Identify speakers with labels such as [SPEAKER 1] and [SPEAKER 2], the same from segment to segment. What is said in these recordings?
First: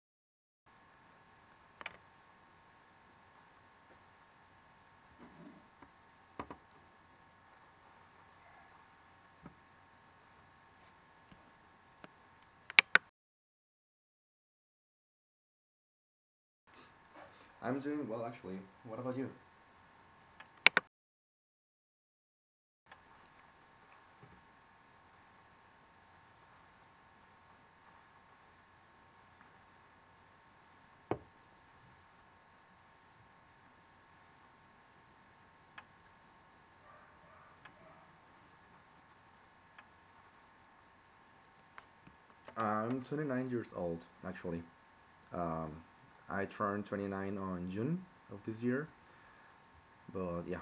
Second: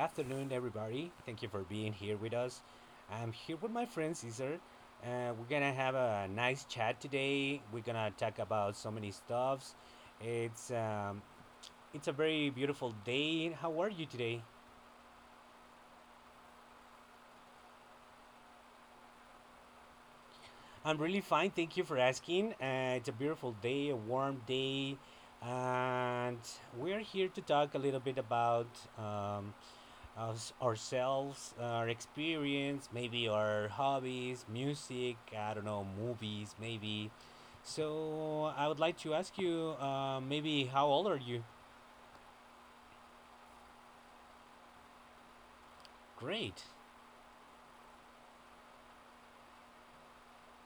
[SPEAKER 1] afternoon, everybody. Thank you for being here with us. I'm here with my friend Cesar. We're gonna have a nice chat today. We're gonna talk about so many stuffs. It's um, it's a very beautiful day. How are you today?
[SPEAKER 2] I'm doing well, actually. What about you?
[SPEAKER 1] I'm really fine. Thank you for asking. It's a beautiful day, a warm day, and we're here to talk a little bit about um, us, ourselves, our experience, maybe our hobbies, music, I don't know, movies, maybe. So I would like to ask you, maybe how old are you?
[SPEAKER 2] I'm 29 years old, actually. I
[SPEAKER 1] Great,
[SPEAKER 2] turned 29 on June of this year, but yeah.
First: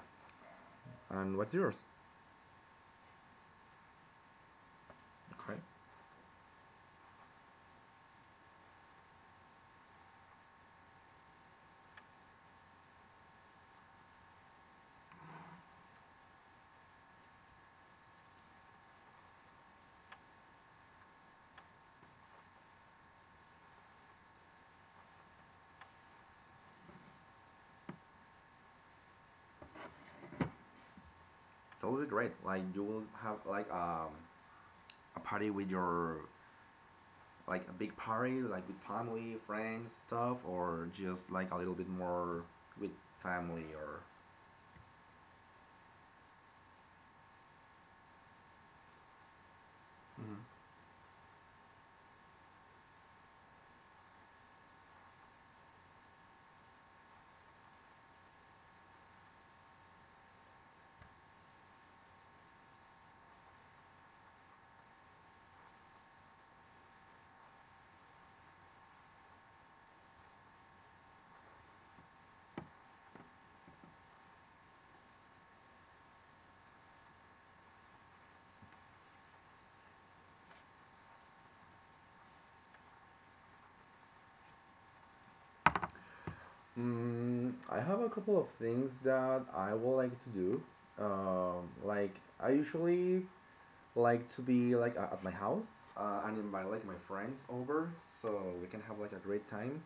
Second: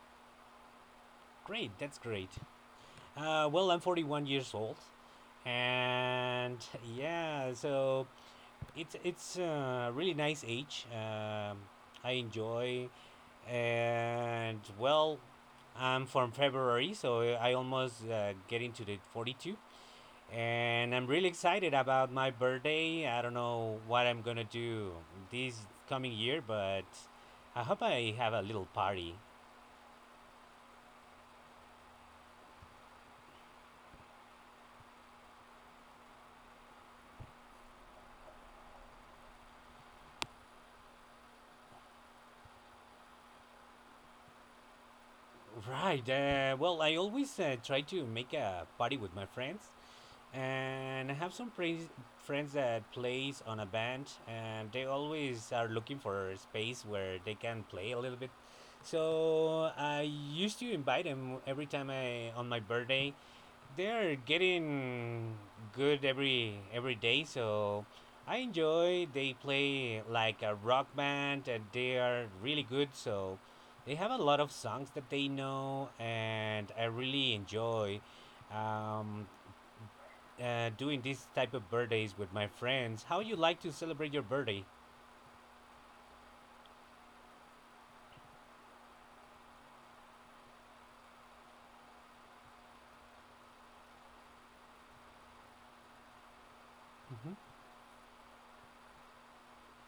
[SPEAKER 2] And what's yours?
[SPEAKER 1] that's great. Well, I'm 41 years old,
[SPEAKER 2] Okay.
[SPEAKER 1] and yeah, so it's a really nice age. I enjoy, and well, I'm from February, so I almost get into the 42, and I'm really excited about my birthday. I don't know what I'm gonna do this coming year, but I hope I have a little party.
[SPEAKER 2] That will be great. Like you will have like a party with your like a big party, like with family, friends, stuff, or just like a little bit more with family or.
[SPEAKER 1] Right. Well, I always try to make a party with my friends. And I have some praise, friends that plays on a band, and they always are looking for a space where they can play a little bit. So I used to invite them every time I on my birthday. They're getting good every day, so I enjoy. They play like a rock band, and they are really good. So they have a lot of songs that they know, and I really enjoy. Um, Doing these type of birthdays with my friends. How you like to celebrate your birthday?
[SPEAKER 2] Mm, I have a couple of things that I would like to do. Like I usually like to be like at my house and invite like my
[SPEAKER 1] Mhm.
[SPEAKER 2] friends over so we can have like a great time.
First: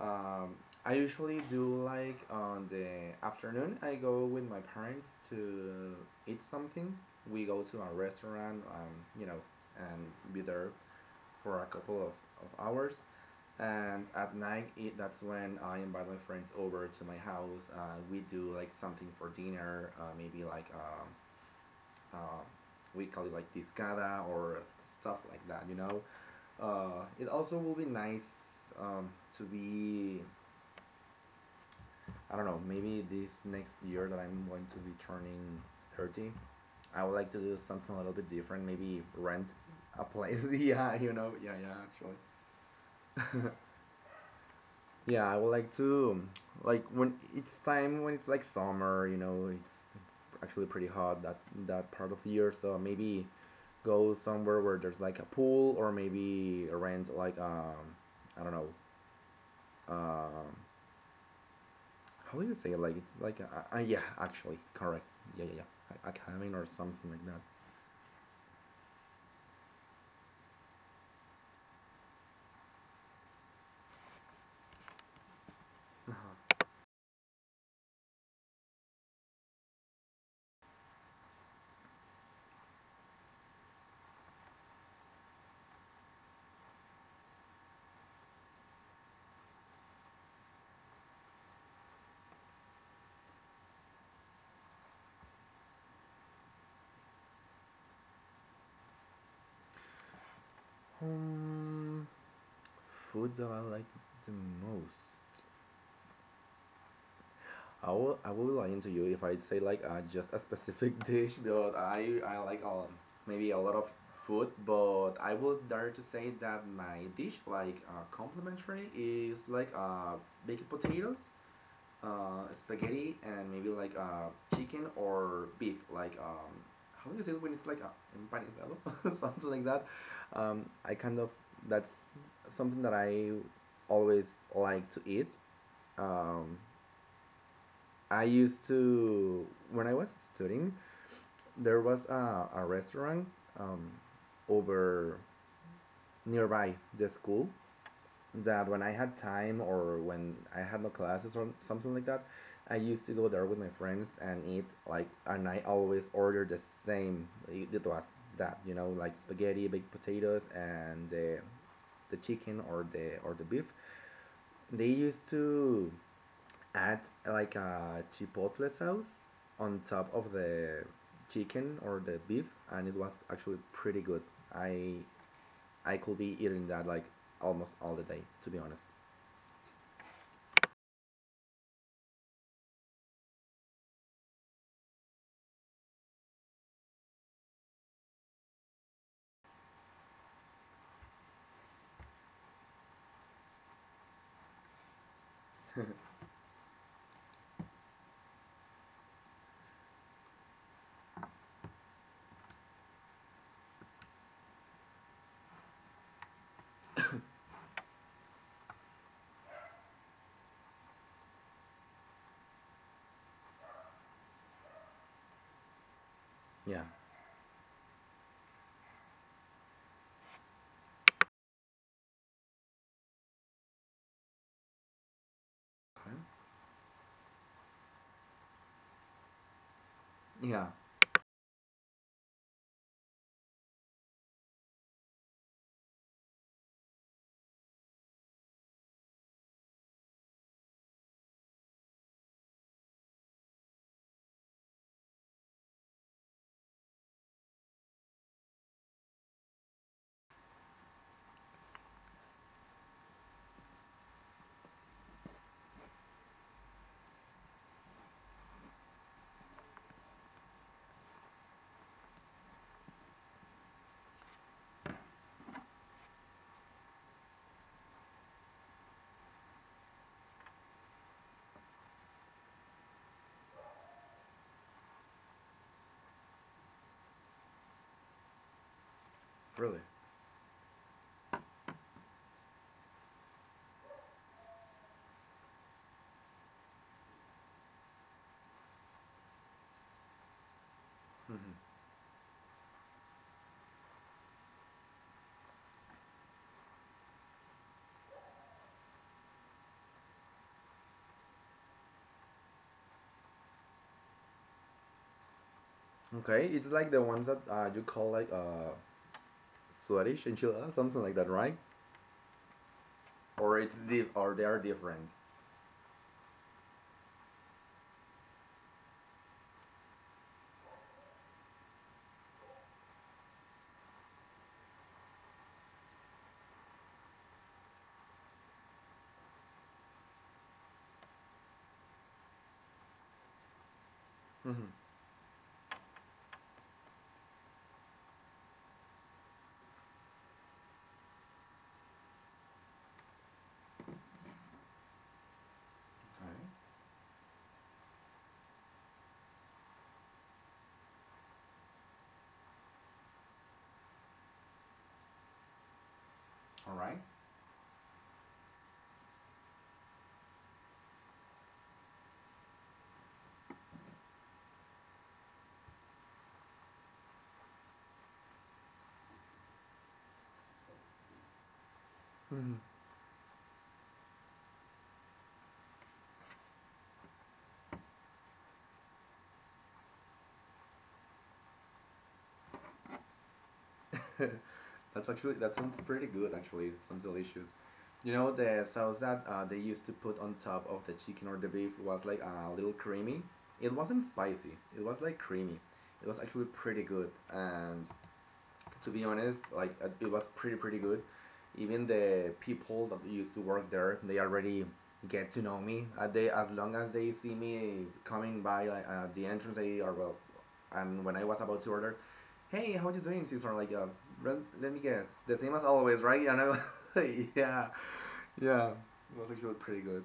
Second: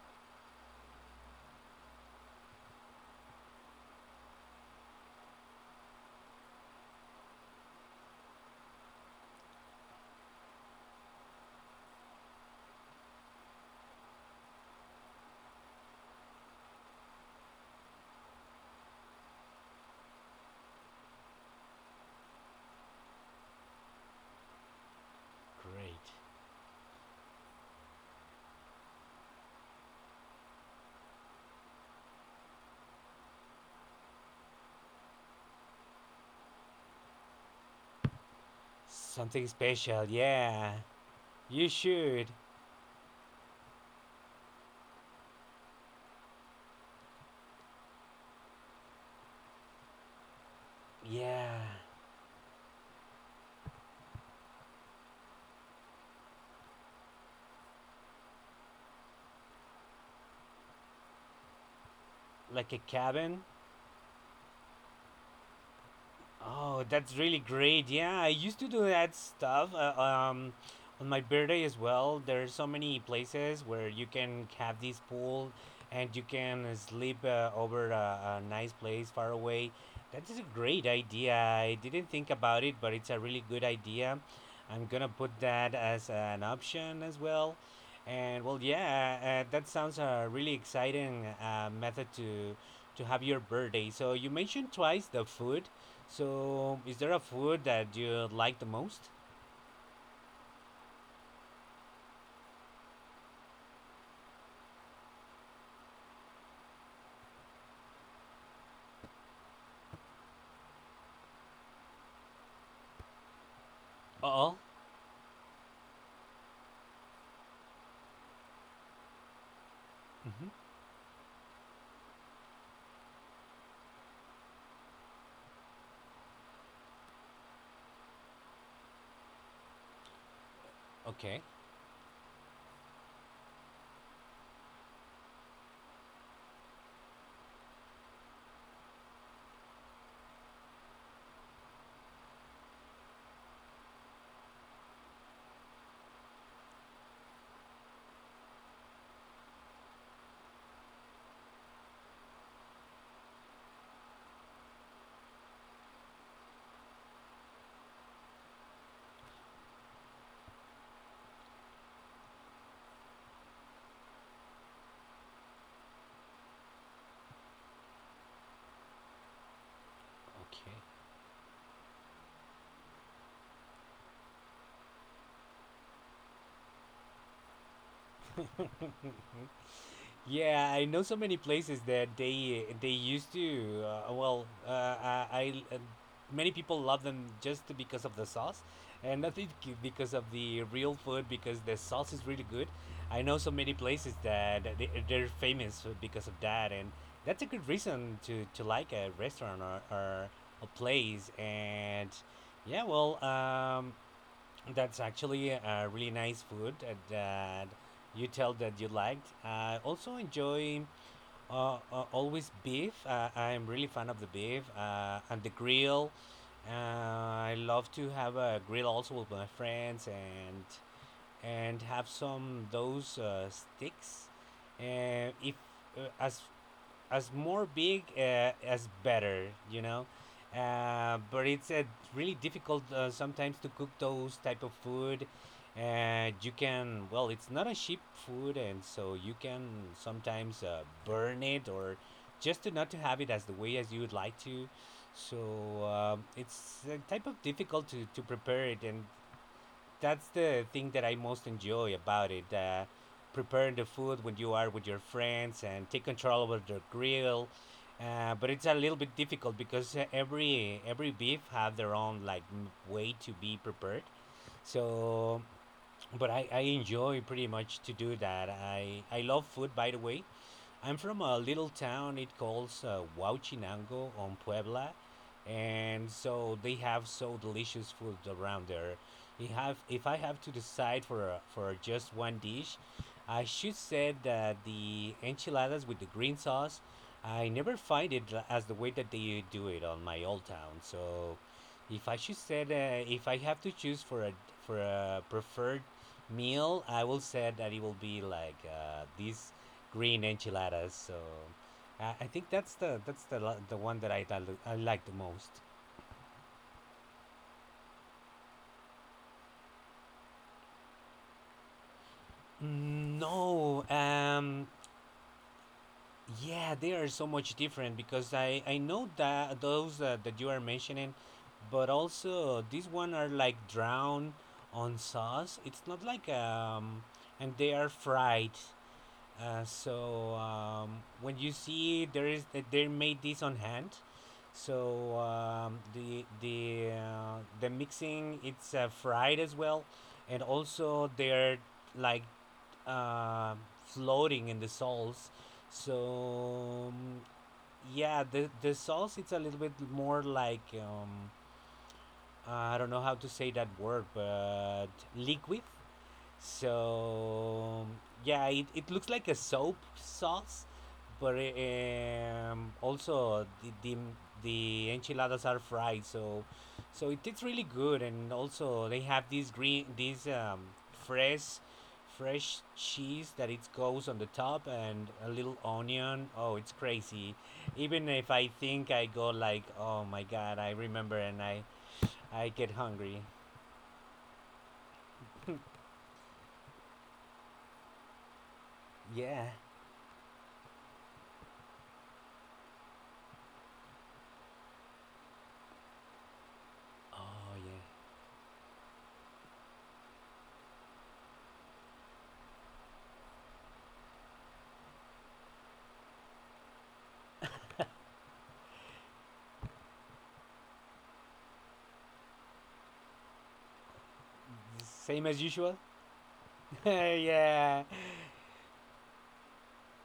[SPEAKER 2] Um, I usually do like on the afternoon. I go with my parents to eat something. We go to a restaurant, you know, and be there for a couple of hours. And at night, that's when I invite my friends over to my house. We do like something for dinner, maybe like um, we call it like discada or stuff like that, you know.
[SPEAKER 1] Great.
[SPEAKER 2] It also will be nice um, to be, I don't know, maybe this next year that I'm going to be turning 30, I would like to do something a little bit different, maybe rent
[SPEAKER 1] Something
[SPEAKER 2] a
[SPEAKER 1] special,
[SPEAKER 2] place.
[SPEAKER 1] yeah.
[SPEAKER 2] Yeah, you know, yeah, yeah,
[SPEAKER 1] You
[SPEAKER 2] actually.
[SPEAKER 1] should.
[SPEAKER 2] Yeah, I would like to like when it's time when it's like summer, you know, it's actually pretty hot that
[SPEAKER 1] Yeah.
[SPEAKER 2] that part of the year. So maybe go somewhere where there's like a pool or maybe rent like I don't know um how do you say
[SPEAKER 1] Like
[SPEAKER 2] it?
[SPEAKER 1] a
[SPEAKER 2] Like it's like
[SPEAKER 1] cabin.
[SPEAKER 2] a, yeah actually correct yeah yeah yeah a cabin or
[SPEAKER 1] Oh,
[SPEAKER 2] something
[SPEAKER 1] that's
[SPEAKER 2] like
[SPEAKER 1] really
[SPEAKER 2] that.
[SPEAKER 1] great. Yeah, I used to do that stuff. On my birthday as well, there are so many places where you can have this pool and you can sleep over a nice place far away. That is a great idea. I didn't think about it, but it's a really good idea. I'm gonna put that as an option as well. And well, yeah, that sounds a really exciting method to have your birthday. So you mentioned twice the food. So, is there a food that you like the most?
[SPEAKER 2] Um, food that I like the most. I will be lying to you if I say like just a specific dish but I like maybe a lot of food,
[SPEAKER 1] Oh,
[SPEAKER 2] but I will dare to say that my dish like complimentary is like
[SPEAKER 1] hmm,
[SPEAKER 2] baked potatoes, spaghetti, and maybe like chicken or beef like how do you say it when it's like empanizado something like that. I kind of
[SPEAKER 1] okay,
[SPEAKER 2] that's something that I always like to eat. Um, I used to when I was studying, there was a restaurant um, over nearby the school that when I had time or when I had no classes or something like that, I used to go there with my friends and eat like and I always order the same. It was that you know like spaghetti, baked potatoes, and the chicken or the beef they used to add like a chipotle sauce on top of
[SPEAKER 1] okay.
[SPEAKER 2] the chicken or the beef, and it was actually pretty good. I I could be eating that like almost all the day, to be honest.
[SPEAKER 1] Yeah, I know so many places that they used to. Well, I, I Many people love them just because of the sauce, and not think because of the real food because the sauce is really good. I know so many places that they, they're famous because of that, and that's a good reason to like a restaurant or a place and. Yeah, well, um, That's actually a really nice food that you tell that you liked. I also enjoy always beef. I'm really fan of the beef and the grill.
[SPEAKER 2] Yeah.
[SPEAKER 1] I love to have a grill also with my friends and have some those sticks. And if
[SPEAKER 2] Okay.
[SPEAKER 1] as as more big as better, you know,
[SPEAKER 2] Yeah.
[SPEAKER 1] but it's really difficult sometimes to cook those type of food. And you can well, it's not a cheap food, and so you can sometimes burn it or just to not to have it as the way as you would like to. So it's a type of difficult to prepare it, and that's the thing that I most enjoy about it. Preparing the food when you are with your friends and take control over the grill. But it's a little bit difficult because every beef have their own like m- way to be prepared. So but I enjoy pretty much to do that. I love food, by the way. I'm from a little town. It calls Huachinango on Puebla, and so they have so delicious food around there. If have
[SPEAKER 2] Really.
[SPEAKER 1] if I have to decide for a, for just one dish, I should say that the enchiladas with the green sauce. I never find it l- as the way that they do it on my old town. So if I should say that if I have to choose for a preferred meal, I will say that it will be like these green enchiladas. So I think that's the lo- the one that I like the most.
[SPEAKER 2] Okay, it's like the ones that you call like Swedish enchilada, something like that, right?
[SPEAKER 1] Mm,
[SPEAKER 2] Or
[SPEAKER 1] no,
[SPEAKER 2] or they are different.
[SPEAKER 1] yeah, they are so much different because I know that those that you are mentioning, but also these one are like drowned on sauce. It's not like and they are fried. When you see there is that they made this on hand,
[SPEAKER 2] Mm-hmm.
[SPEAKER 1] so the mixing it's fried as well, and also they're like uh, floating in the sauce.
[SPEAKER 2] Okay.
[SPEAKER 1] So um, yeah, the sauce it's a little bit more like I don't know how to say that word, but liquid
[SPEAKER 2] All right.
[SPEAKER 1] so yeah, it looks like a soap sauce, but also the enchiladas are fried, so so it tastes really good. And also they have this green this fresh fresh cheese that it goes on the top and a little onion. Oh, it's crazy. Even if I think I go like, oh my god, I remember and I get hungry.
[SPEAKER 2] Hmm. That's actually that sounds pretty good. Actually, sounds delicious. You know, the sauce that
[SPEAKER 1] Yeah.
[SPEAKER 2] they used to put on top of the chicken or the beef was like a little creamy. It wasn't spicy. It was like creamy. It was actually pretty good,
[SPEAKER 1] Oh yeah.
[SPEAKER 2] and to be honest, like it was pretty good. Even the people that used to work there, they already get to know me. They as long as they see me coming by like the entrance, they are well. And when I was about to order, hey, how are you doing, Cesar? Like, let me guess,
[SPEAKER 1] Same
[SPEAKER 2] the
[SPEAKER 1] as
[SPEAKER 2] same as
[SPEAKER 1] usual.
[SPEAKER 2] always, right? And I was yeah,
[SPEAKER 1] Yeah,
[SPEAKER 2] yeah, it was actually pretty good.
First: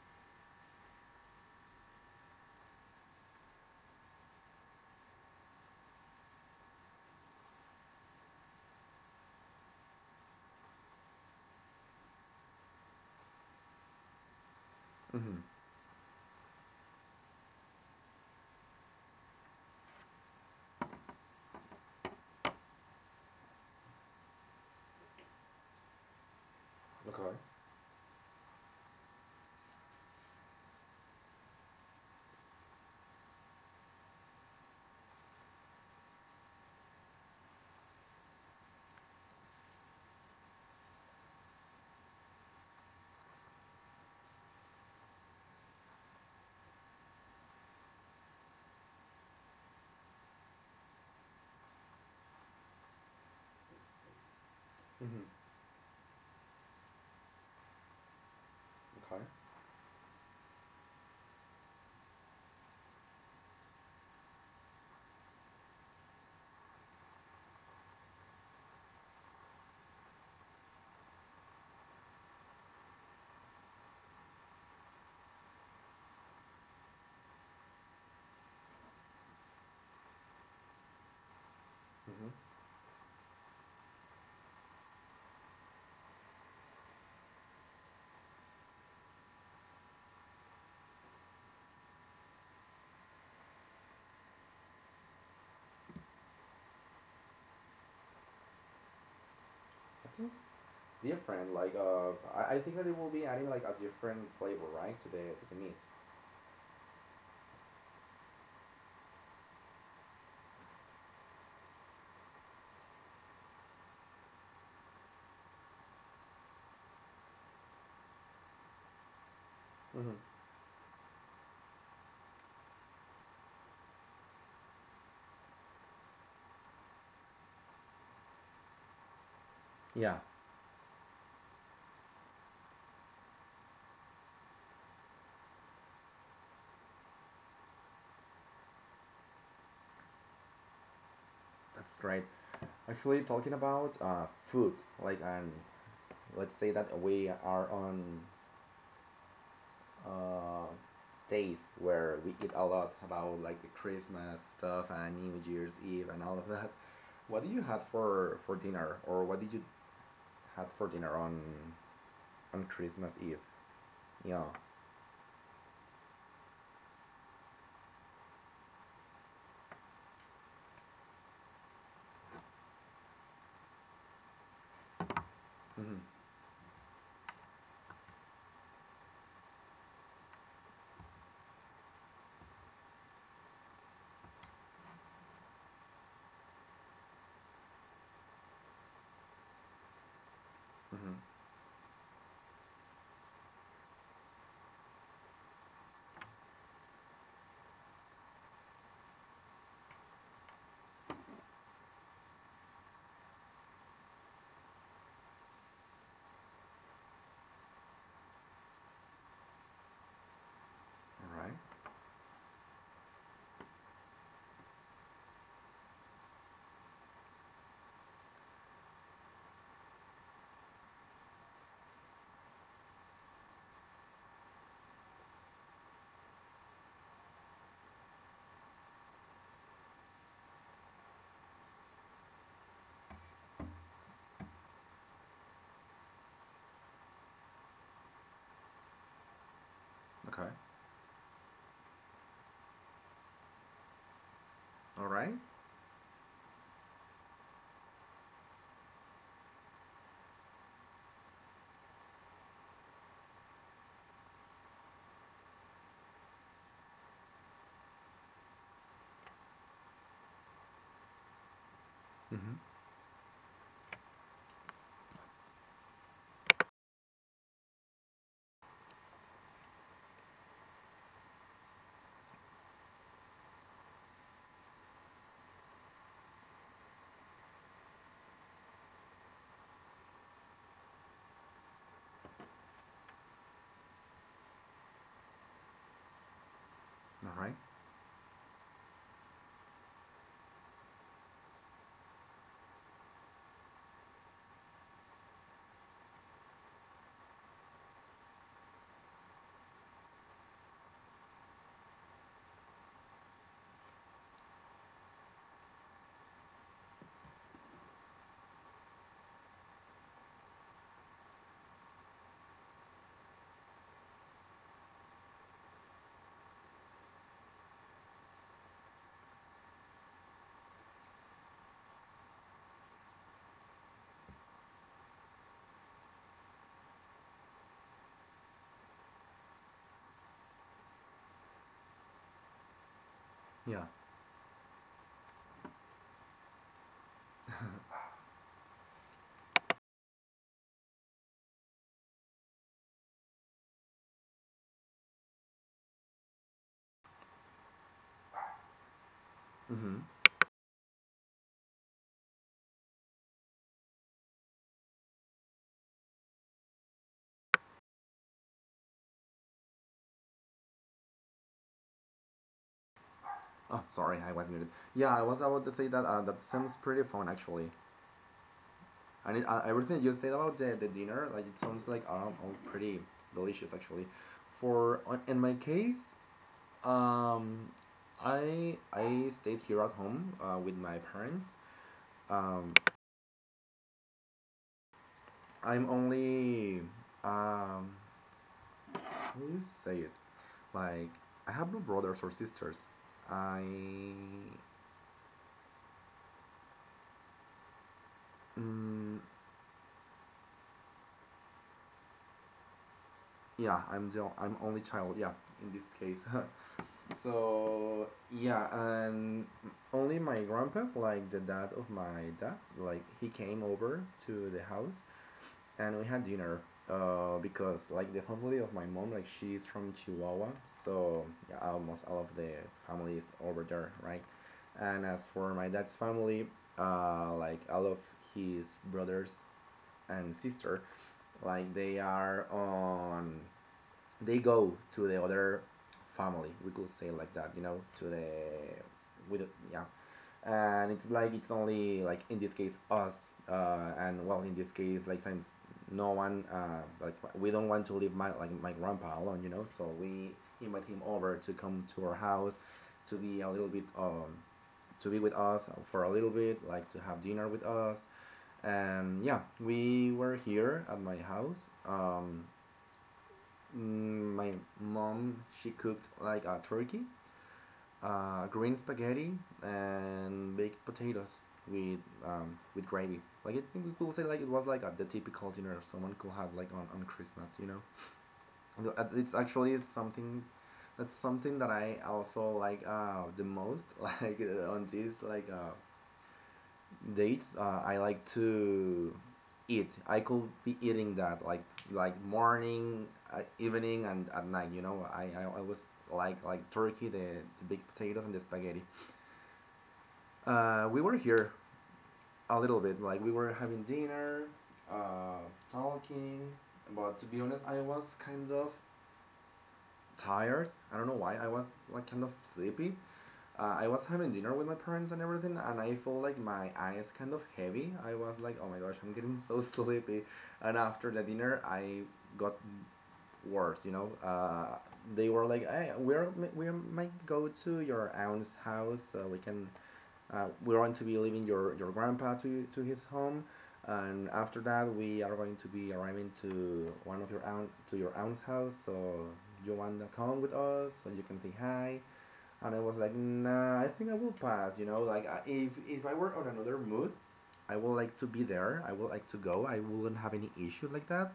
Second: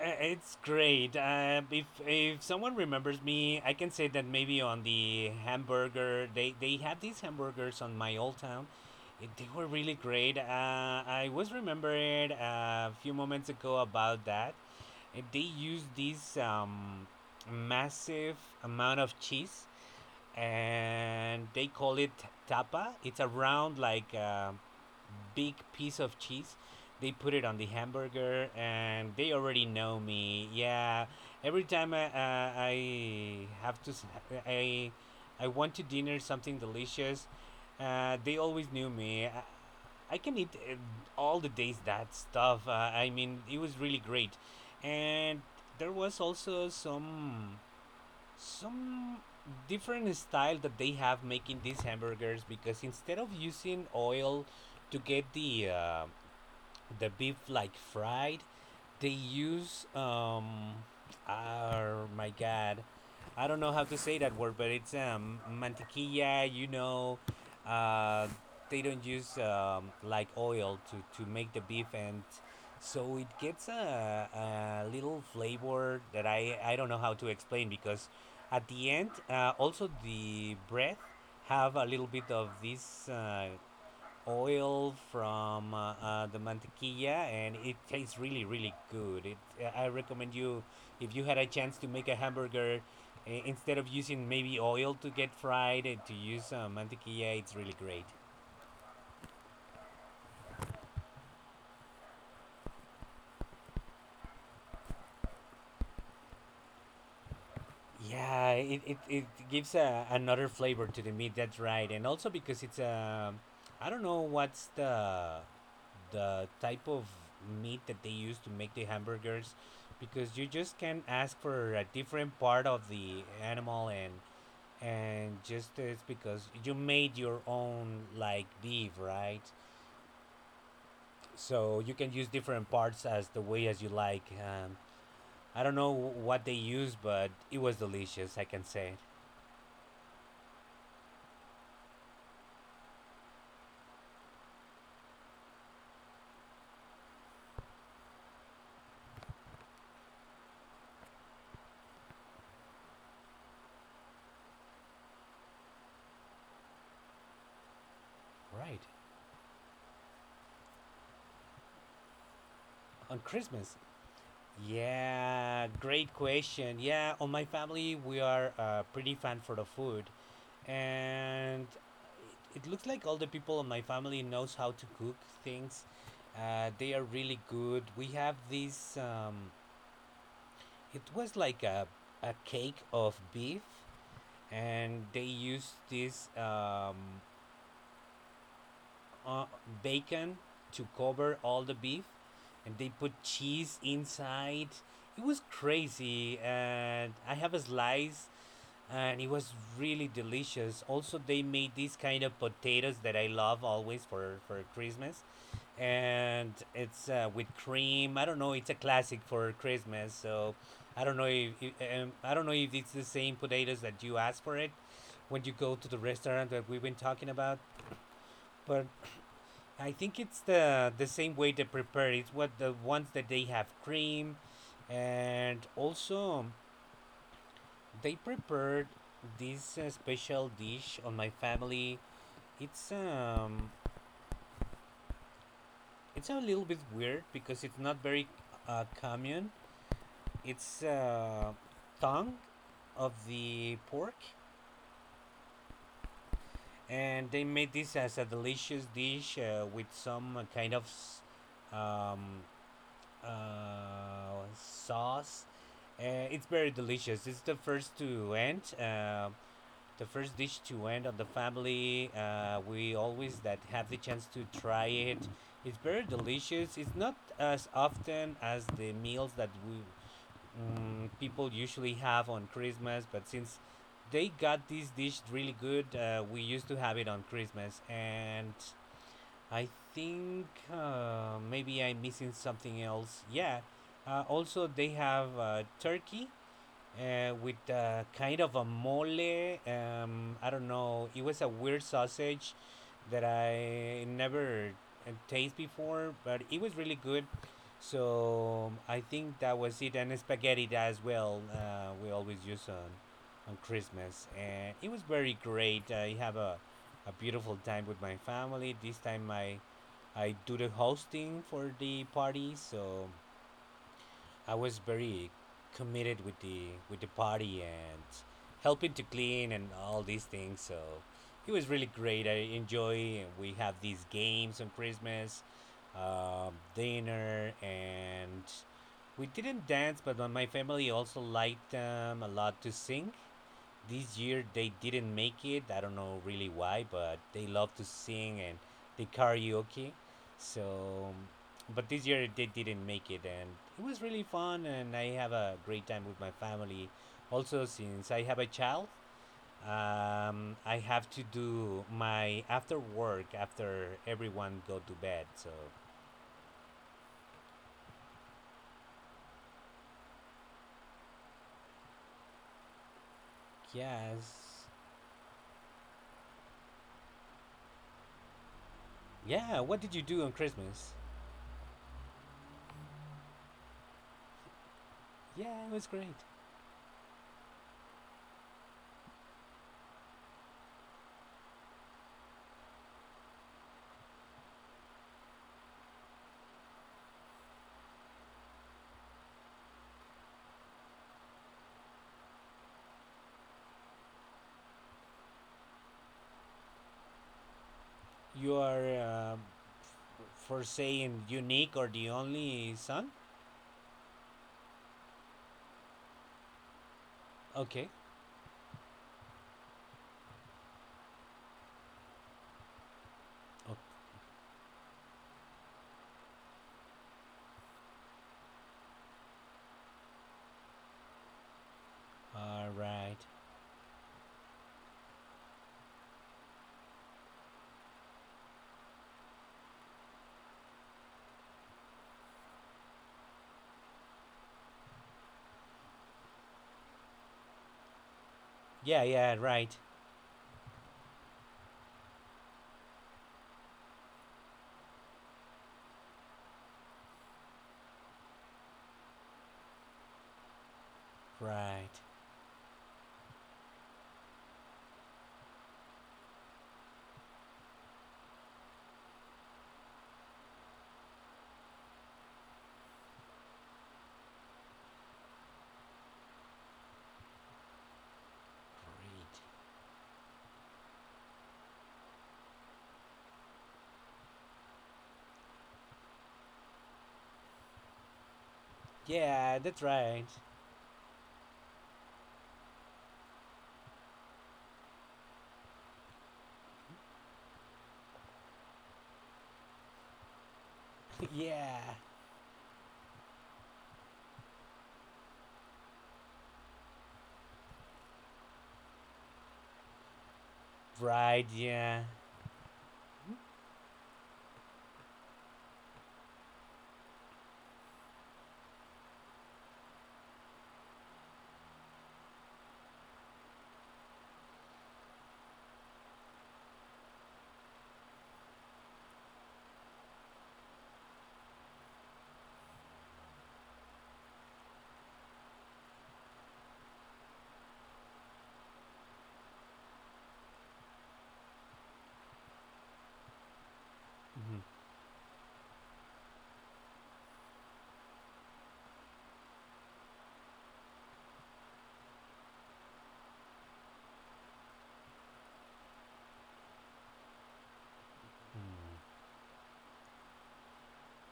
[SPEAKER 1] it's great. If someone remembers me, I can say that maybe on the hamburger they had these hamburgers on my old town. It, they were really great. I was remembered a few moments ago about that. They
[SPEAKER 2] Mm-hmm.
[SPEAKER 1] used this massive amount of cheese, and they call it tapa. It's around like. Big piece of cheese. They put it
[SPEAKER 2] Okay.
[SPEAKER 1] on the hamburger, and they already know me. Yeah, every time I have to, s- I, I want to dinner something delicious. They always knew me. I can eat all the days that stuff. I mean, it was really great, and there was also some different style that they have making these hamburgers because instead of using oil to get
[SPEAKER 2] Okay.
[SPEAKER 1] the beef like fried. They
[SPEAKER 2] Okay.
[SPEAKER 1] use oh my god, I don't know how to say that word, but it's mantequilla. You know, uh, they don't use like oil to make the beef, and so it gets a little flavor that I don't know how to explain because at the end, also the bread have a little bit of
[SPEAKER 2] Mm-hmm.
[SPEAKER 1] this oil from the mantequilla and it tastes really really good it, I recommend you if you had a chance to make a hamburger I- instead of using maybe oil to get fried and to use mantequilla it's really great.
[SPEAKER 2] I think it's different. Like I think that it will be adding like a different flavor, right, to the meat.
[SPEAKER 1] Yeah, it gives a, another flavor to the meat. That's right, and also because it's a, I don't know what's the type of meat that they use to make the hamburgers, because
[SPEAKER 2] Mm-hmm.
[SPEAKER 1] you just can ask for a different part of the animal and just it's because you made your own like beef, right?
[SPEAKER 2] Yeah,
[SPEAKER 1] So you can use different parts as the way as you like. I don't know what they use, but it was delicious. I can say.
[SPEAKER 2] that's great. Actually, talking about food, like and let's say that we are on uh, days where we eat a lot about like the Christmas stuff and New Year's Eve and all of that. What do you have for
[SPEAKER 1] Right.
[SPEAKER 2] dinner, or what did you have for dinner on
[SPEAKER 1] On
[SPEAKER 2] Christmas Eve?
[SPEAKER 1] Christmas?
[SPEAKER 2] Yeah.
[SPEAKER 1] Yeah, great question. Yeah, on my family, we are pretty fan for the food, and it looks like all the people in my family knows how to cook things.
[SPEAKER 2] Mm-hmm.
[SPEAKER 1] They are really good. We have this. It was like a cake of beef, and they used this uh, bacon to
[SPEAKER 2] Mm-hmm.
[SPEAKER 1] cover all the beef, and they put cheese inside. It was crazy, and I have a slice, and it was really delicious. Also, they made these kind of potatoes that I love always for Christmas, and it's with cream. I don't know. It's a classic for Christmas, so I don't know
[SPEAKER 2] All
[SPEAKER 1] if
[SPEAKER 2] right.
[SPEAKER 1] I don't know if it's the same potatoes that you asked for it when you go to the restaurant that we've been talking about. But I think it's the same way they prepare it. What the ones that they have cream, and also they prepared this special dish on my family. It's it's a little bit weird because it's not very common.
[SPEAKER 2] Okay.
[SPEAKER 1] It's tongue of the pork,
[SPEAKER 2] All right.
[SPEAKER 1] and they made this as a delicious dish with some kind of um, sauce. Uh, it's very delicious. It's the first to end, the first dish to end on the family.
[SPEAKER 2] Mm-hmm.
[SPEAKER 1] We always that have the chance to try it. It's very delicious. It's not as often as the meals that we people usually have on Christmas, but since they got this dish really good, we used to have it on Christmas and I think maybe I'm missing something else. Yeah. Also, they have turkey
[SPEAKER 2] All right.
[SPEAKER 1] with kind of a mole. I don't know. It was a weird sausage that I never taste before, but it was really good. So I think that was it, and spaghetti as well. We always use on Christmas, and it was very great. I have a beautiful time with my family. This time I do the hosting for the party, so I was very committed with the party and helping to clean and all these things. So it was really great. I enjoy. And we have these games on Christmas, dinner, and we didn't dance, but my family also liked a lot to sing.
[SPEAKER 2] Yeah.
[SPEAKER 1] This year they didn't make it. I don't know really why, but they love to sing and they karaoke. So but this year they didn't make it, and it was really fun, and I have a great time with my family. Also, since I have a child,
[SPEAKER 2] Mm-hmm.
[SPEAKER 1] I have to do my after work after everyone go to bed. So,
[SPEAKER 2] Oh, sorry, I was
[SPEAKER 1] yes,
[SPEAKER 2] muted. Yeah, I was about to say that. That sounds pretty fun, actually. And
[SPEAKER 1] yeah. What did you
[SPEAKER 2] everything you
[SPEAKER 1] do
[SPEAKER 2] said
[SPEAKER 1] on
[SPEAKER 2] about the
[SPEAKER 1] Christmas?
[SPEAKER 2] dinner, like it sounds like all pretty delicious, actually. For in my
[SPEAKER 1] Yeah, it was
[SPEAKER 2] case,
[SPEAKER 1] great.
[SPEAKER 2] um, I stayed here at home with my parents. Um, I'm only um, how do you say it? Like I have no brothers or sisters. I
[SPEAKER 1] You
[SPEAKER 2] mm,
[SPEAKER 1] are for saying unique or the only son.
[SPEAKER 2] yeah, I'm only child, yeah, in this case.
[SPEAKER 1] Okay.
[SPEAKER 2] So yeah. And only my grandpa, like the dad of my dad, like he came
[SPEAKER 1] Oh,
[SPEAKER 2] over to the house and we had dinner because like the family of my mom, like she's from Chihuahua. So yeah, almost all of the
[SPEAKER 1] all
[SPEAKER 2] family
[SPEAKER 1] right.
[SPEAKER 2] is over there, right. And as for my dad's family, like all of his brothers and sister, like they are on they go to the other family. We could say like that, you know, to the
[SPEAKER 1] Yeah, yeah,
[SPEAKER 2] with
[SPEAKER 1] right,
[SPEAKER 2] yeah. And it's like it's only like in this case us, and well in this case like since no one like we don't want to leave my like my grandpa alone, you know. So we invite him over to
[SPEAKER 1] right,
[SPEAKER 2] come to our house, to be a little bit to be with us for a little bit, like to have dinner with us. And yeah, we were here at my house. Um, my mom she cooked like a turkey, green
[SPEAKER 1] great.
[SPEAKER 2] spaghetti, and baked potatoes with with gravy. Like I think we could say like it was like the typical dinner someone could have like on Christmas, you know. It's
[SPEAKER 1] Yeah,
[SPEAKER 2] actually
[SPEAKER 1] that's right.
[SPEAKER 2] something that's something that I also like the most like on this like dates, I like to eat. I could be eating that
[SPEAKER 1] yeah.
[SPEAKER 2] like morning, evening, and at night. You know, I always like turkey, the big potatoes, and the spaghetti. We were
[SPEAKER 1] Right,
[SPEAKER 2] here
[SPEAKER 1] yeah.
[SPEAKER 2] a little bit. Like we were having dinner, uh, talking. But to be honest, I was kind of tired. I don't know why. I was like kind of sleepy. I was having dinner with my parents and everything, and I felt like my eyes kind of heavy. I was like, oh my gosh, I'm getting so sleepy. And after the dinner, I got worse. You know, they were like, "Hey, we might go to your aunt's house. We're going to be leaving your grandpa to his home, and after
[SPEAKER 1] Mhm.
[SPEAKER 2] that we are going to be arriving to one of your aunt to your aunt's house. So you want to come with us so you can say hi." And I was like, "Nah, I think I will pass." You know, like if I were on another mood. I would like to be there. I would like to go. I wouldn't have any issue like that,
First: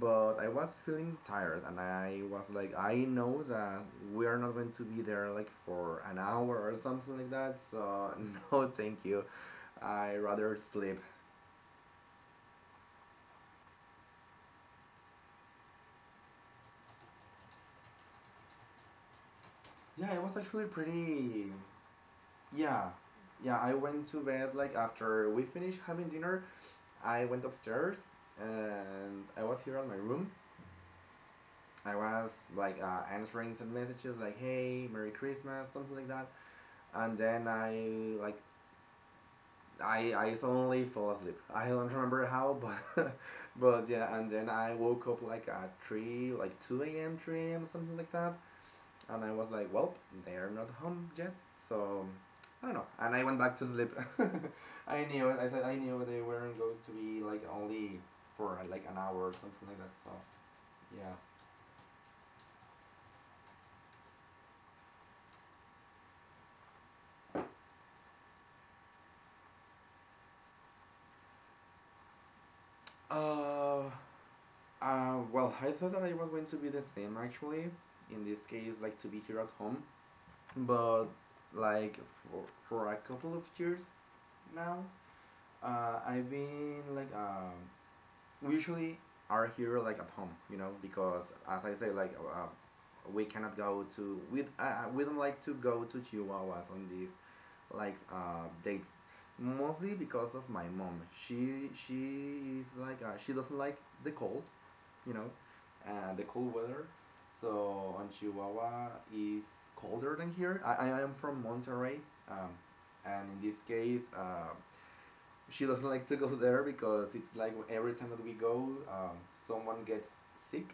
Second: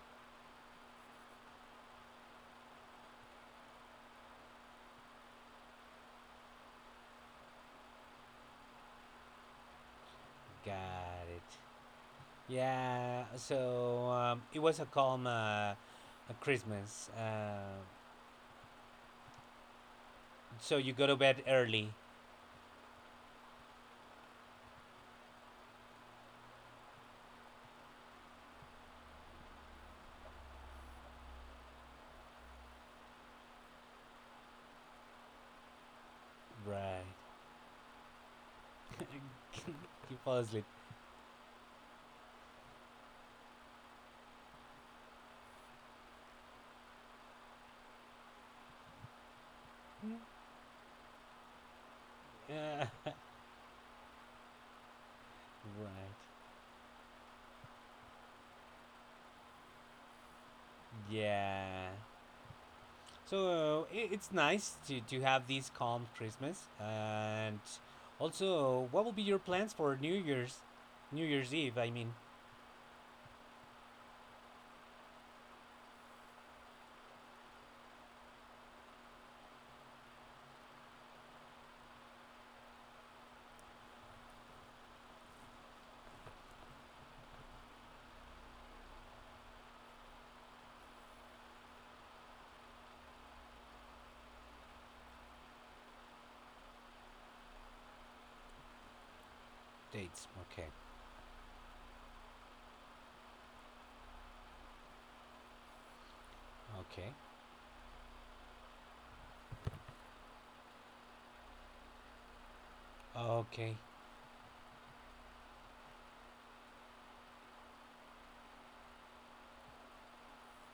[SPEAKER 2] but I was feeling tired, and I was like, I know that we are not going to be there like for an hour or something like that, so no, thank you. I rather sleep.
[SPEAKER 1] Got it. Yeah, so it was a calm a Christmas.
[SPEAKER 2] Yeah, it was actually
[SPEAKER 1] So you go to bed
[SPEAKER 2] pretty.
[SPEAKER 1] early.
[SPEAKER 2] Yeah, yeah. I went to bed like after we finished having dinner. I went upstairs and I was here on my room. I was like answering some messages like, "Hey, Merry Christmas," something like that.
[SPEAKER 1] Right.
[SPEAKER 2] And then I
[SPEAKER 1] You
[SPEAKER 2] I
[SPEAKER 1] fall asleep.
[SPEAKER 2] suddenly fell asleep. I don't remember how, but but yeah, and then I woke up like at three, like two a.m., three a.m. something like that, and I was like, well, they're not home yet, so I don't know.
[SPEAKER 1] Yeah.
[SPEAKER 2] And I went back to sleep. I knew it. I said I knew
[SPEAKER 1] Right.
[SPEAKER 2] they weren't going to be like only for like an hour or something like that. So yeah.
[SPEAKER 1] Yeah. So it's nice to have this calm Christmas. And also, what will be your plans for New Year's? New Year's Eve, I mean.
[SPEAKER 2] Uh. Well, I thought that I was going to be the same actually. In this case, like to be here at home, but like for, for a couple of years now, I've been like we usually are here like at home, you know, because as I say, like we don't like to go to Chihuahuas on these like dates, mostly
[SPEAKER 1] Dates.
[SPEAKER 2] because of
[SPEAKER 1] Okay.
[SPEAKER 2] my mom. She is like she doesn't like the cold, you know, and the cold weather.
[SPEAKER 1] Okay.
[SPEAKER 2] So on Chihuahua is colder than here. I am from Monterrey, um, and in this
[SPEAKER 1] Okay.
[SPEAKER 2] case, she doesn't like to go there because it's like every time that we go, someone gets sick,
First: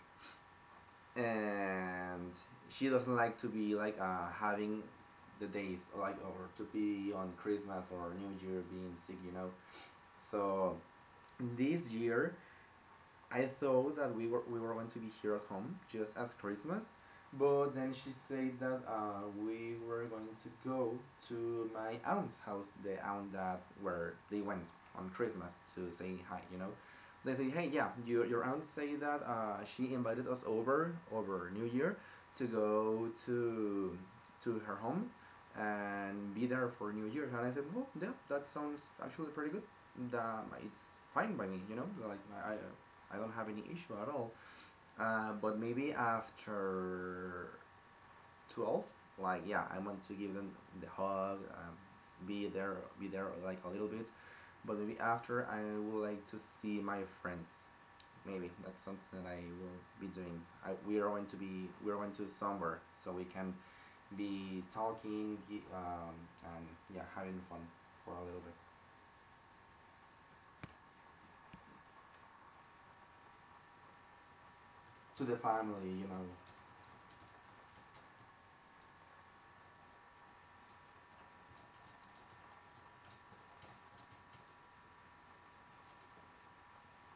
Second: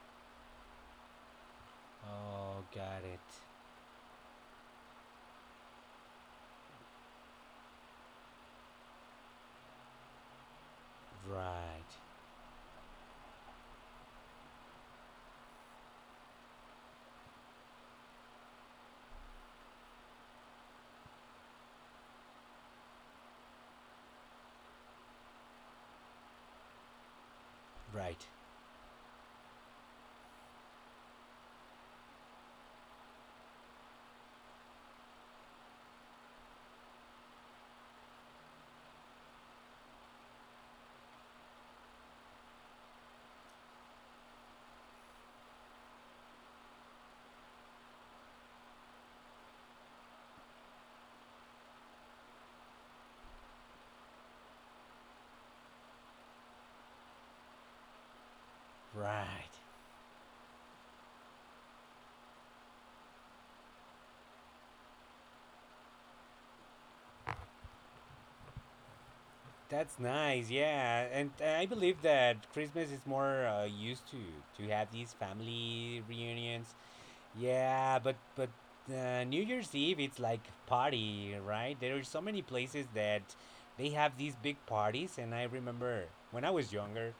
[SPEAKER 2] and
[SPEAKER 1] Oh,
[SPEAKER 2] she
[SPEAKER 1] got
[SPEAKER 2] doesn't
[SPEAKER 1] it.
[SPEAKER 2] like to be like having the days like or to be on Christmas or New Year being sick. So this
[SPEAKER 1] Right.
[SPEAKER 2] year I thought that we were going to be here at home just as Christmas, but then she said that we were going to go to my aunt's house, the aunt that where they went on Christmas to say hi. You know, they say, hey, yeah,
[SPEAKER 1] Right.
[SPEAKER 2] your aunt say that she invited us over over New Year to go to her home and be there for New Year. And I said, well, yeah, that sounds actually pretty good. That it's fine by me, you know. Like I don't have any issue at all. But maybe after 12, like yeah, I want to give them the hug, be there like a little bit. But maybe after, I would like to see my friends. Maybe that's something that I
[SPEAKER 1] Right.
[SPEAKER 2] will be doing. We are going to be we are going to somewhere so we can be talking and yeah, having fun for a little bit
[SPEAKER 1] That's nice. Yeah, and I believe that Christmas is more used to have these
[SPEAKER 2] to the family,
[SPEAKER 1] family
[SPEAKER 2] you know.
[SPEAKER 1] reunions. Yeah, but New Year's Eve it's like party, right? There are so many places that they have these big parties, and I remember when I was younger,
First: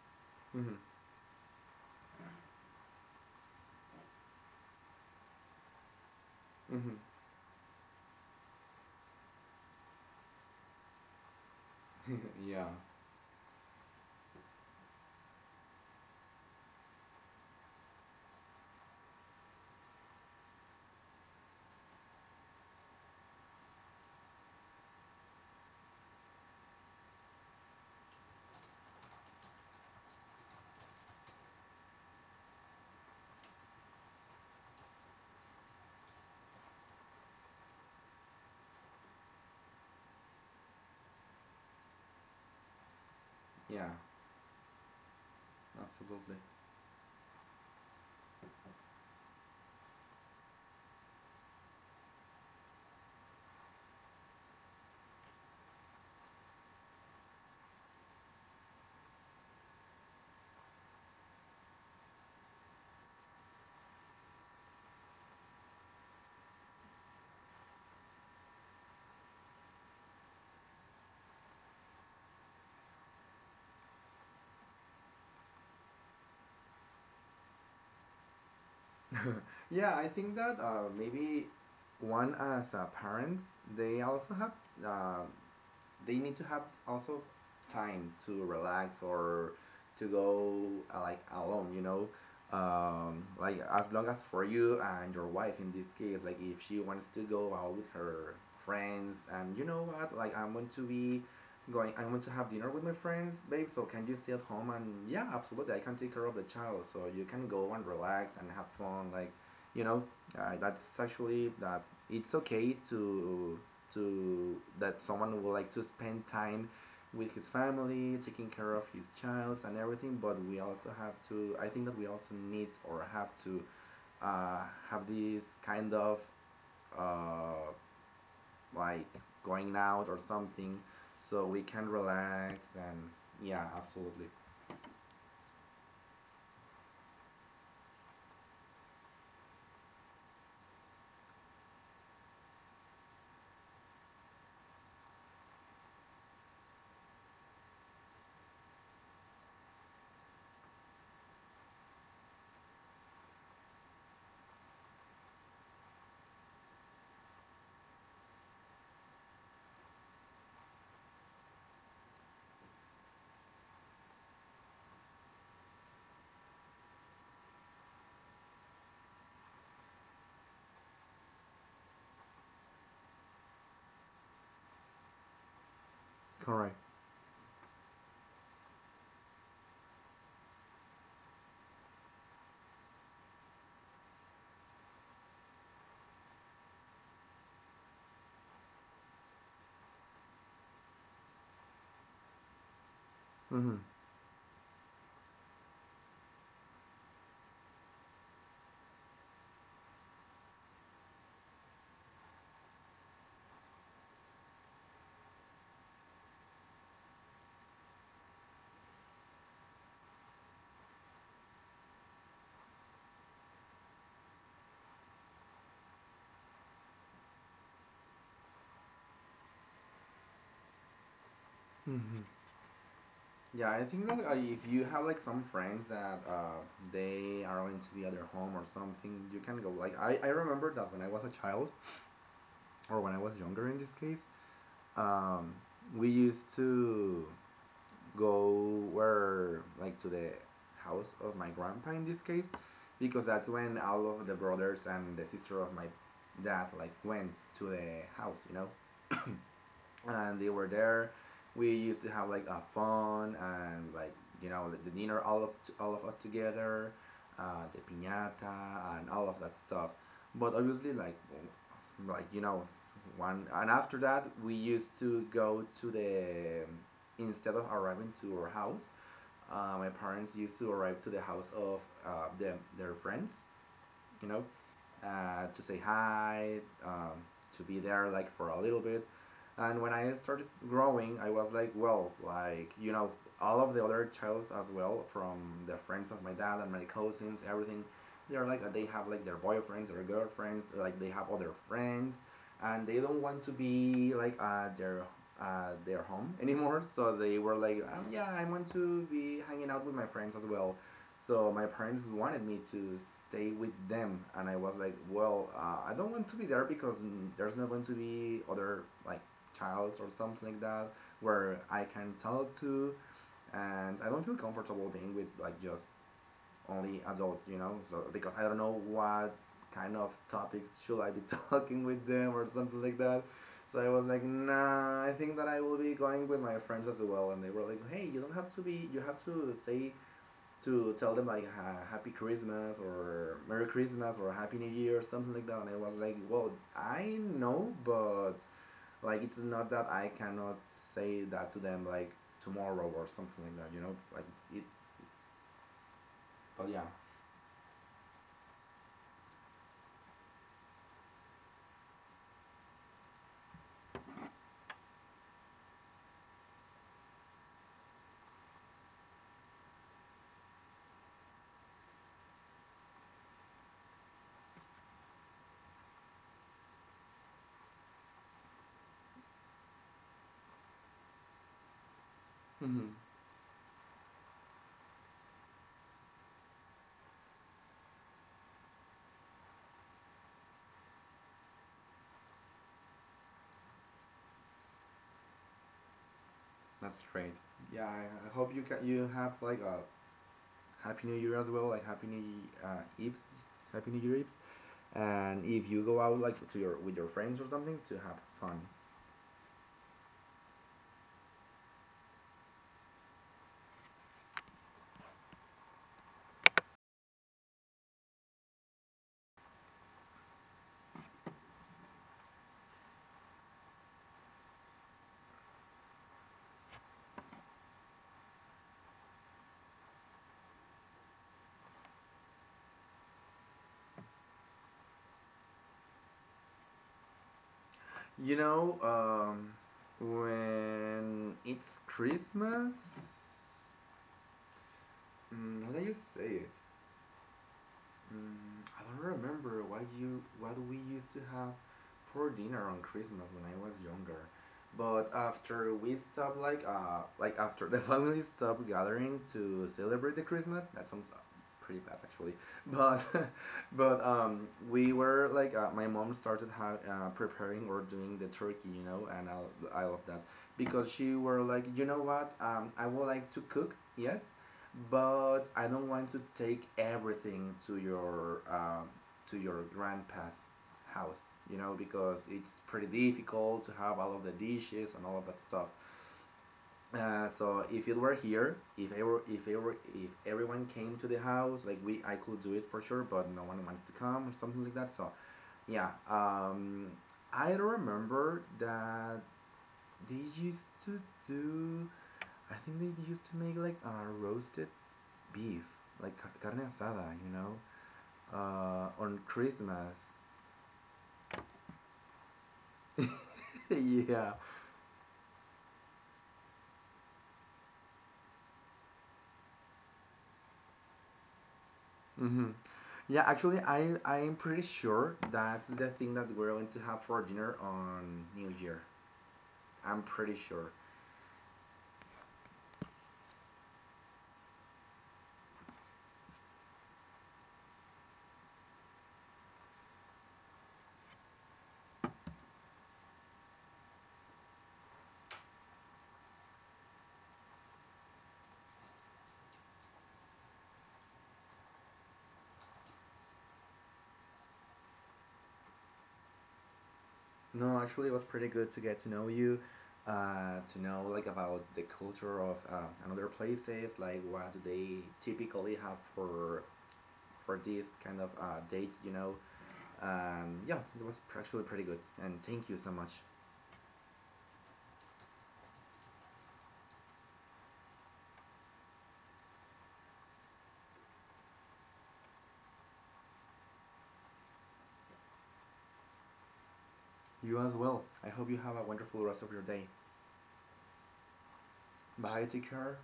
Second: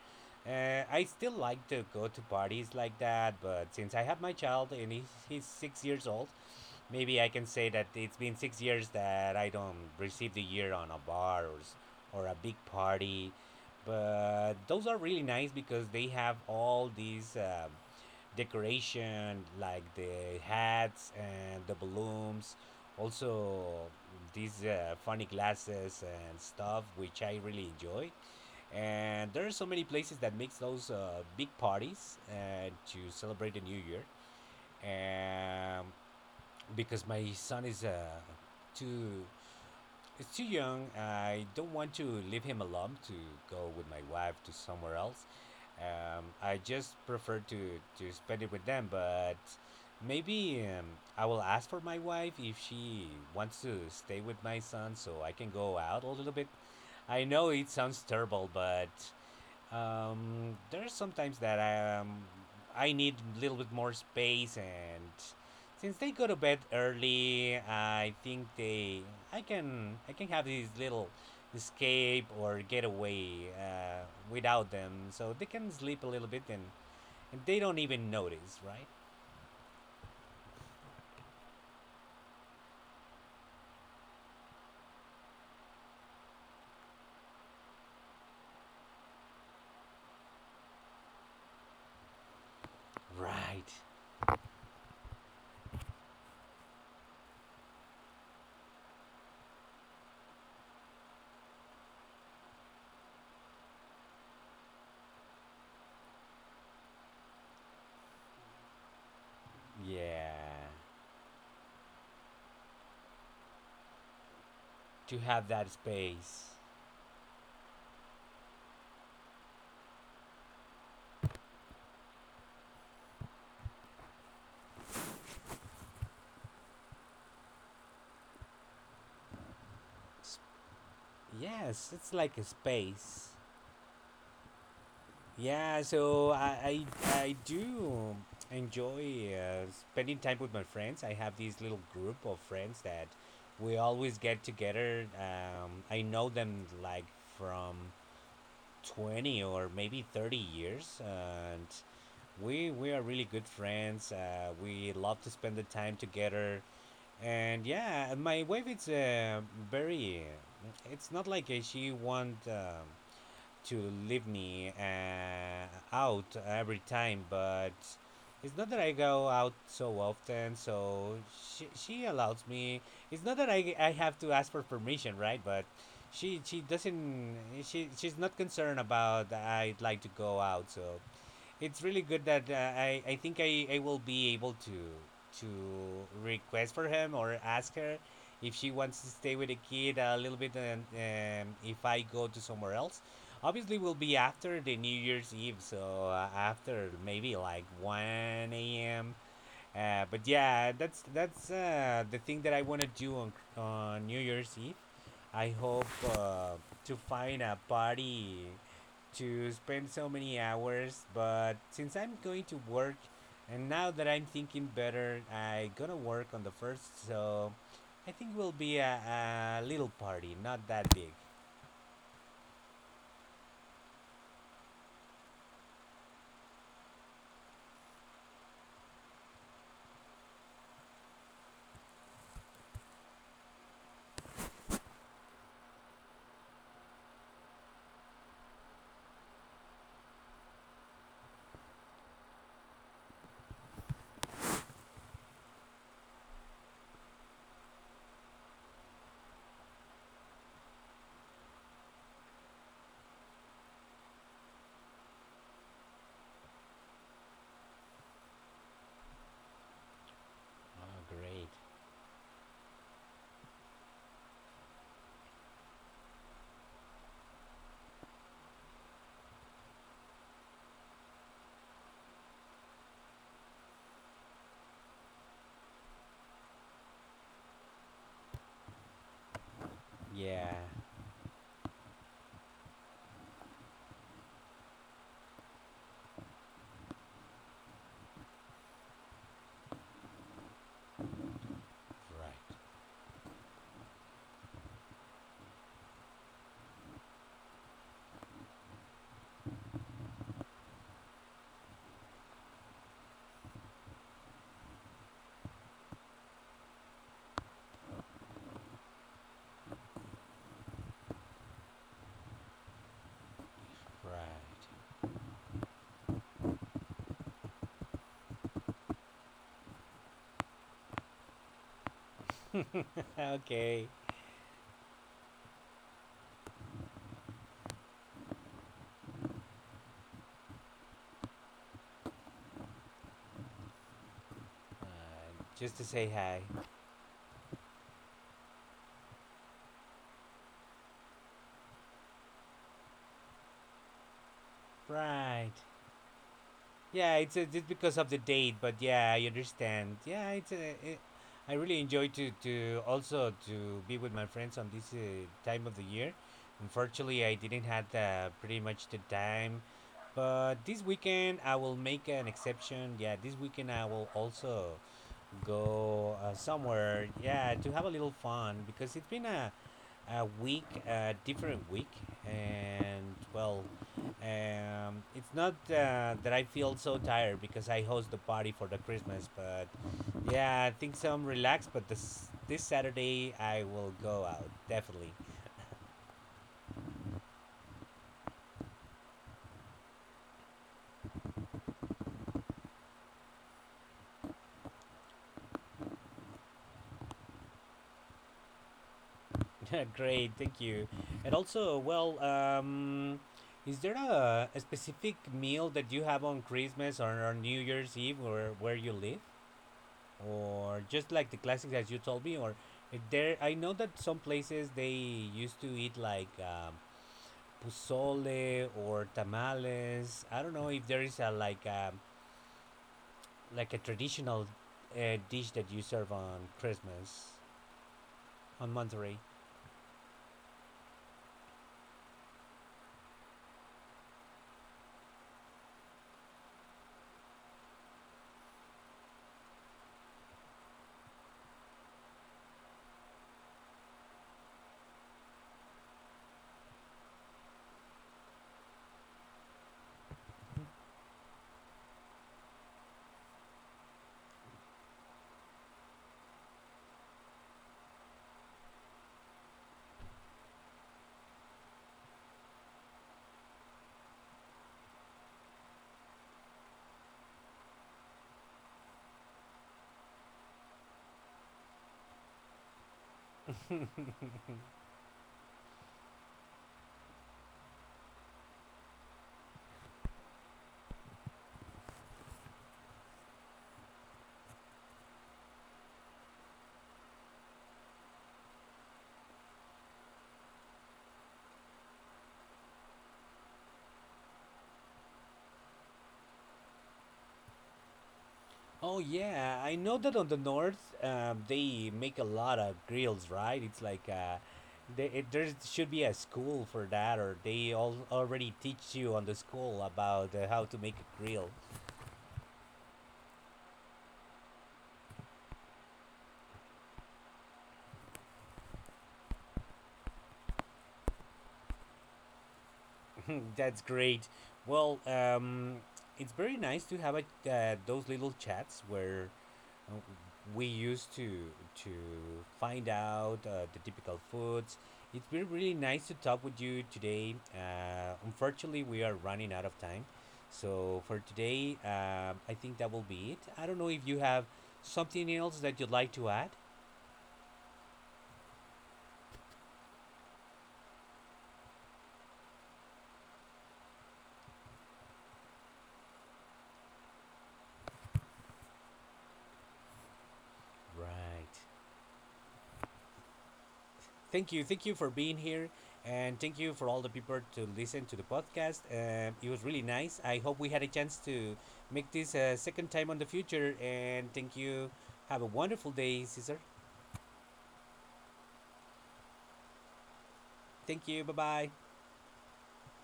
[SPEAKER 1] I still like to go to parties like that. But since I have my child and he's 6 years old,
[SPEAKER 2] Mhm.
[SPEAKER 1] maybe I can say that it's been 6 years that I don't receive the year on a bar
[SPEAKER 2] Mhm.
[SPEAKER 1] or a big
[SPEAKER 2] Yeah.
[SPEAKER 1] party. But those are really nice because they have all these. Decoration like the hats and the balloons also these funny glasses and stuff which I really enjoy, and there are so many places that makes those big parties to celebrate the new year, um, because my son is too he's too young. I don't want to leave him alone to go
[SPEAKER 2] Yeah.
[SPEAKER 1] with my wife to somewhere else.
[SPEAKER 2] Absolutely.
[SPEAKER 1] I just prefer to spend it with them, but maybe I will ask for my wife if she wants to stay with my son so I can go out a little bit. I know it sounds terrible, but there's sometimes that I need a little bit more space, and since they go to bed early, I think they I can have this little escape or getaway without them, so they can sleep a little bit and they don't even notice, right?
[SPEAKER 2] Yeah, I think that maybe one as a parent, they also have uh, they need to have also time to relax or to go like alone, you know, like
[SPEAKER 1] Right.
[SPEAKER 2] as long as for you and your wife in this case, like if she wants to go out with her friends. And you know what, like I want to be going, I want to have dinner with my friends, babe, so can you stay at home? And yeah, absolutely, I can take care of the child so you can go and relax and have fun. Like you know,
[SPEAKER 1] Yeah.
[SPEAKER 2] that's actually that it's okay to that
[SPEAKER 1] To
[SPEAKER 2] someone
[SPEAKER 1] have
[SPEAKER 2] would like
[SPEAKER 1] that
[SPEAKER 2] to spend
[SPEAKER 1] space.
[SPEAKER 2] time with his family, taking care of his child and everything. But we also have to. I think that we also need or have to uh, have this kind of uh, like going out or
[SPEAKER 1] S-
[SPEAKER 2] something, so we can
[SPEAKER 1] Yes, it's like a
[SPEAKER 2] relax and
[SPEAKER 1] space.
[SPEAKER 2] yeah, absolutely.
[SPEAKER 1] Yeah, so I do enjoy spending time with my friends. I have this little group of friends that we always get together. I know them like from 20 or maybe 30 years, and we are really good friends. We love to spend the time together, and yeah, my wife is very. It's not like she want. To leave me out every time, but it's not that I go out so often, so she allows me. It's not that I have to ask for permission, right? But she
[SPEAKER 2] Correct.
[SPEAKER 1] doesn't she's not concerned about I'd like to go out, so it's really good that I think I will be able to request for him or ask her if she wants to stay with the kid a little bit and if I go to somewhere else. Obviously,
[SPEAKER 2] Mm-hmm.
[SPEAKER 1] will be after the New Year's Eve, so after maybe like one a.m. But yeah, that's the thing that I want to do on New Year's Eve. I hope uh, to find a party to spend so many hours. But since I'm going to work, and now that I'm thinking better, I gonna work on the first. So I think will be a little party, not that big.
[SPEAKER 2] Mm-hmm. Yeah, I think that if you have like some friends that they are going into the other home or something, you can go. Like I remember that when I was a child, or when I was younger in this case, um, we used to go where like to the house of my grandpa in this case, because that's when all of the brothers and the sister of my dad like went to the house, you know, and they were there. We used to have like a fun and like, you know, the dinner all of us together, the piñata and all of that stuff. But obviously,
[SPEAKER 1] Oh,
[SPEAKER 2] like
[SPEAKER 1] great.
[SPEAKER 2] like you know, one, and after that we used to go to the, instead of arriving to our house, my parents used to arrive to the house of them, their friends, you know, to say hi, um, to be there like for a little bit. And when I
[SPEAKER 1] Yeah,
[SPEAKER 2] started growing, I was like, well, like you know, all of the other childs as well from the friends of my dad and my cousins, everything. They're like they have like their boyfriends, their girlfriends, like they have other friends,
[SPEAKER 1] Right.
[SPEAKER 2] and they don't want to be like their home anymore. So they were like, yeah, I want to be hanging out with my friends as well. So my parents wanted me to stay with them, and I was like, well, I don't want to be there because mm, there's not going to be other like childs or something like that where I can talk to, and
[SPEAKER 1] Right.
[SPEAKER 2] I don't feel comfortable being with like just only adults, you know. So because I don't know what kind of topics should I be talking with them or something like that.
[SPEAKER 1] Okay.
[SPEAKER 2] So I was like, nah, I think that I will be going with my friends as well. And they were like, hey, you don't have to be, you have to say to tell them like happy Christmas or Merry Christmas or Happy New
[SPEAKER 1] Uh,
[SPEAKER 2] Year or something like that.
[SPEAKER 1] just to
[SPEAKER 2] And I
[SPEAKER 1] say
[SPEAKER 2] was like,
[SPEAKER 1] hi.
[SPEAKER 2] well, I know, but like it's not that I cannot say that to them like tomorrow or something like that. You know, like it.
[SPEAKER 1] Right.
[SPEAKER 2] But yeah,
[SPEAKER 1] Yeah, it's just because of the date, but yeah, I understand. Yeah, it's I really enjoy to also to be with my friends on this time of the year. Unfortunately, I didn't have pretty much the time, but this weekend I will make an exception. Yeah, this weekend I will also go somewhere. Yeah, to have a little fun because it's been a week, a different week,
[SPEAKER 2] mm-hmm.
[SPEAKER 1] and well, it's not that I feel so tired because I host the party for the Christmas, but yeah, I think so. I'm relaxed, but this Saturday I will go out definitely.
[SPEAKER 2] That's great. Yeah, I hope you can. You have like a happy New Year as well, like happy New Eve, happy New Year Eve. And if you go out like to your with your friends or something, to have fun.
[SPEAKER 1] Great, thank you. And also, well, is there a specific meal that you have on Christmas or on New Year's Eve, or where you live, or just like the classics as you told me, or if there? I know that some places they used to eat like pozole or tamales. I don't know if there is a like a like a traditional dish that you serve on Christmas
[SPEAKER 2] You
[SPEAKER 1] on
[SPEAKER 2] know,
[SPEAKER 1] Monterey.
[SPEAKER 2] when it's Christmas, mm, how do you say it? Mm, I don't remember what you what we used to have for dinner on Christmas when I was younger, but after we stopped like after the family stopped gathering to celebrate the Christmas, that sounds pretty bad actually, but but we were like my mom started preparing or doing the turkey, you know, and I love that because she were like, you know what, um, I would like to cook, yes, but I don't want to take everything to your grandpa's house, you know, because it's pretty difficult to have all of the dishes and all of that stuff. So if it were here, if everyone came to the house, like I could do it for sure, but no one wants to come or something like that. So yeah, I don't remember that they used to do. I think they used to make like a roasted beef, like carne asada, you know,
[SPEAKER 1] Oh
[SPEAKER 2] on
[SPEAKER 1] yeah, I
[SPEAKER 2] Christmas.
[SPEAKER 1] know that on the north they make a lot of grills, right? It's like
[SPEAKER 2] Yeah.
[SPEAKER 1] there should be a school for that, or they all already teach you on the school about how to make a grill.
[SPEAKER 2] Hmm. Yeah, actually, I'm pretty sure that's the thing that we're going to have for dinner on New Year. I'm pretty sure.
[SPEAKER 1] That's great. Well, it's very nice to have a, those little chats where Uh, We used to find out the typical foods. It's been really nice to talk with you today. Unfortunately, we are running out of time, so for today, I think that will be it. I don't know if you have something else that you'd like to add.
[SPEAKER 2] No, actually, it was pretty good to get to know you, to know like about the culture of another places, like what do they typically have for these kind of dates, you know. Yeah, it was
[SPEAKER 1] Right.
[SPEAKER 2] actually pretty good, and thank you so much.
[SPEAKER 1] Thank you. Thank you for being here. And thank you for all the people to listen to the podcast. It was really nice. I hope we had a chance to make this a second time on the future. And thank you. Have a wonderful day, Caesar.
[SPEAKER 2] You as well. I hope you have a wonderful rest of your day.
[SPEAKER 1] Thank you. Bye bye.
[SPEAKER 2] Bye, take care.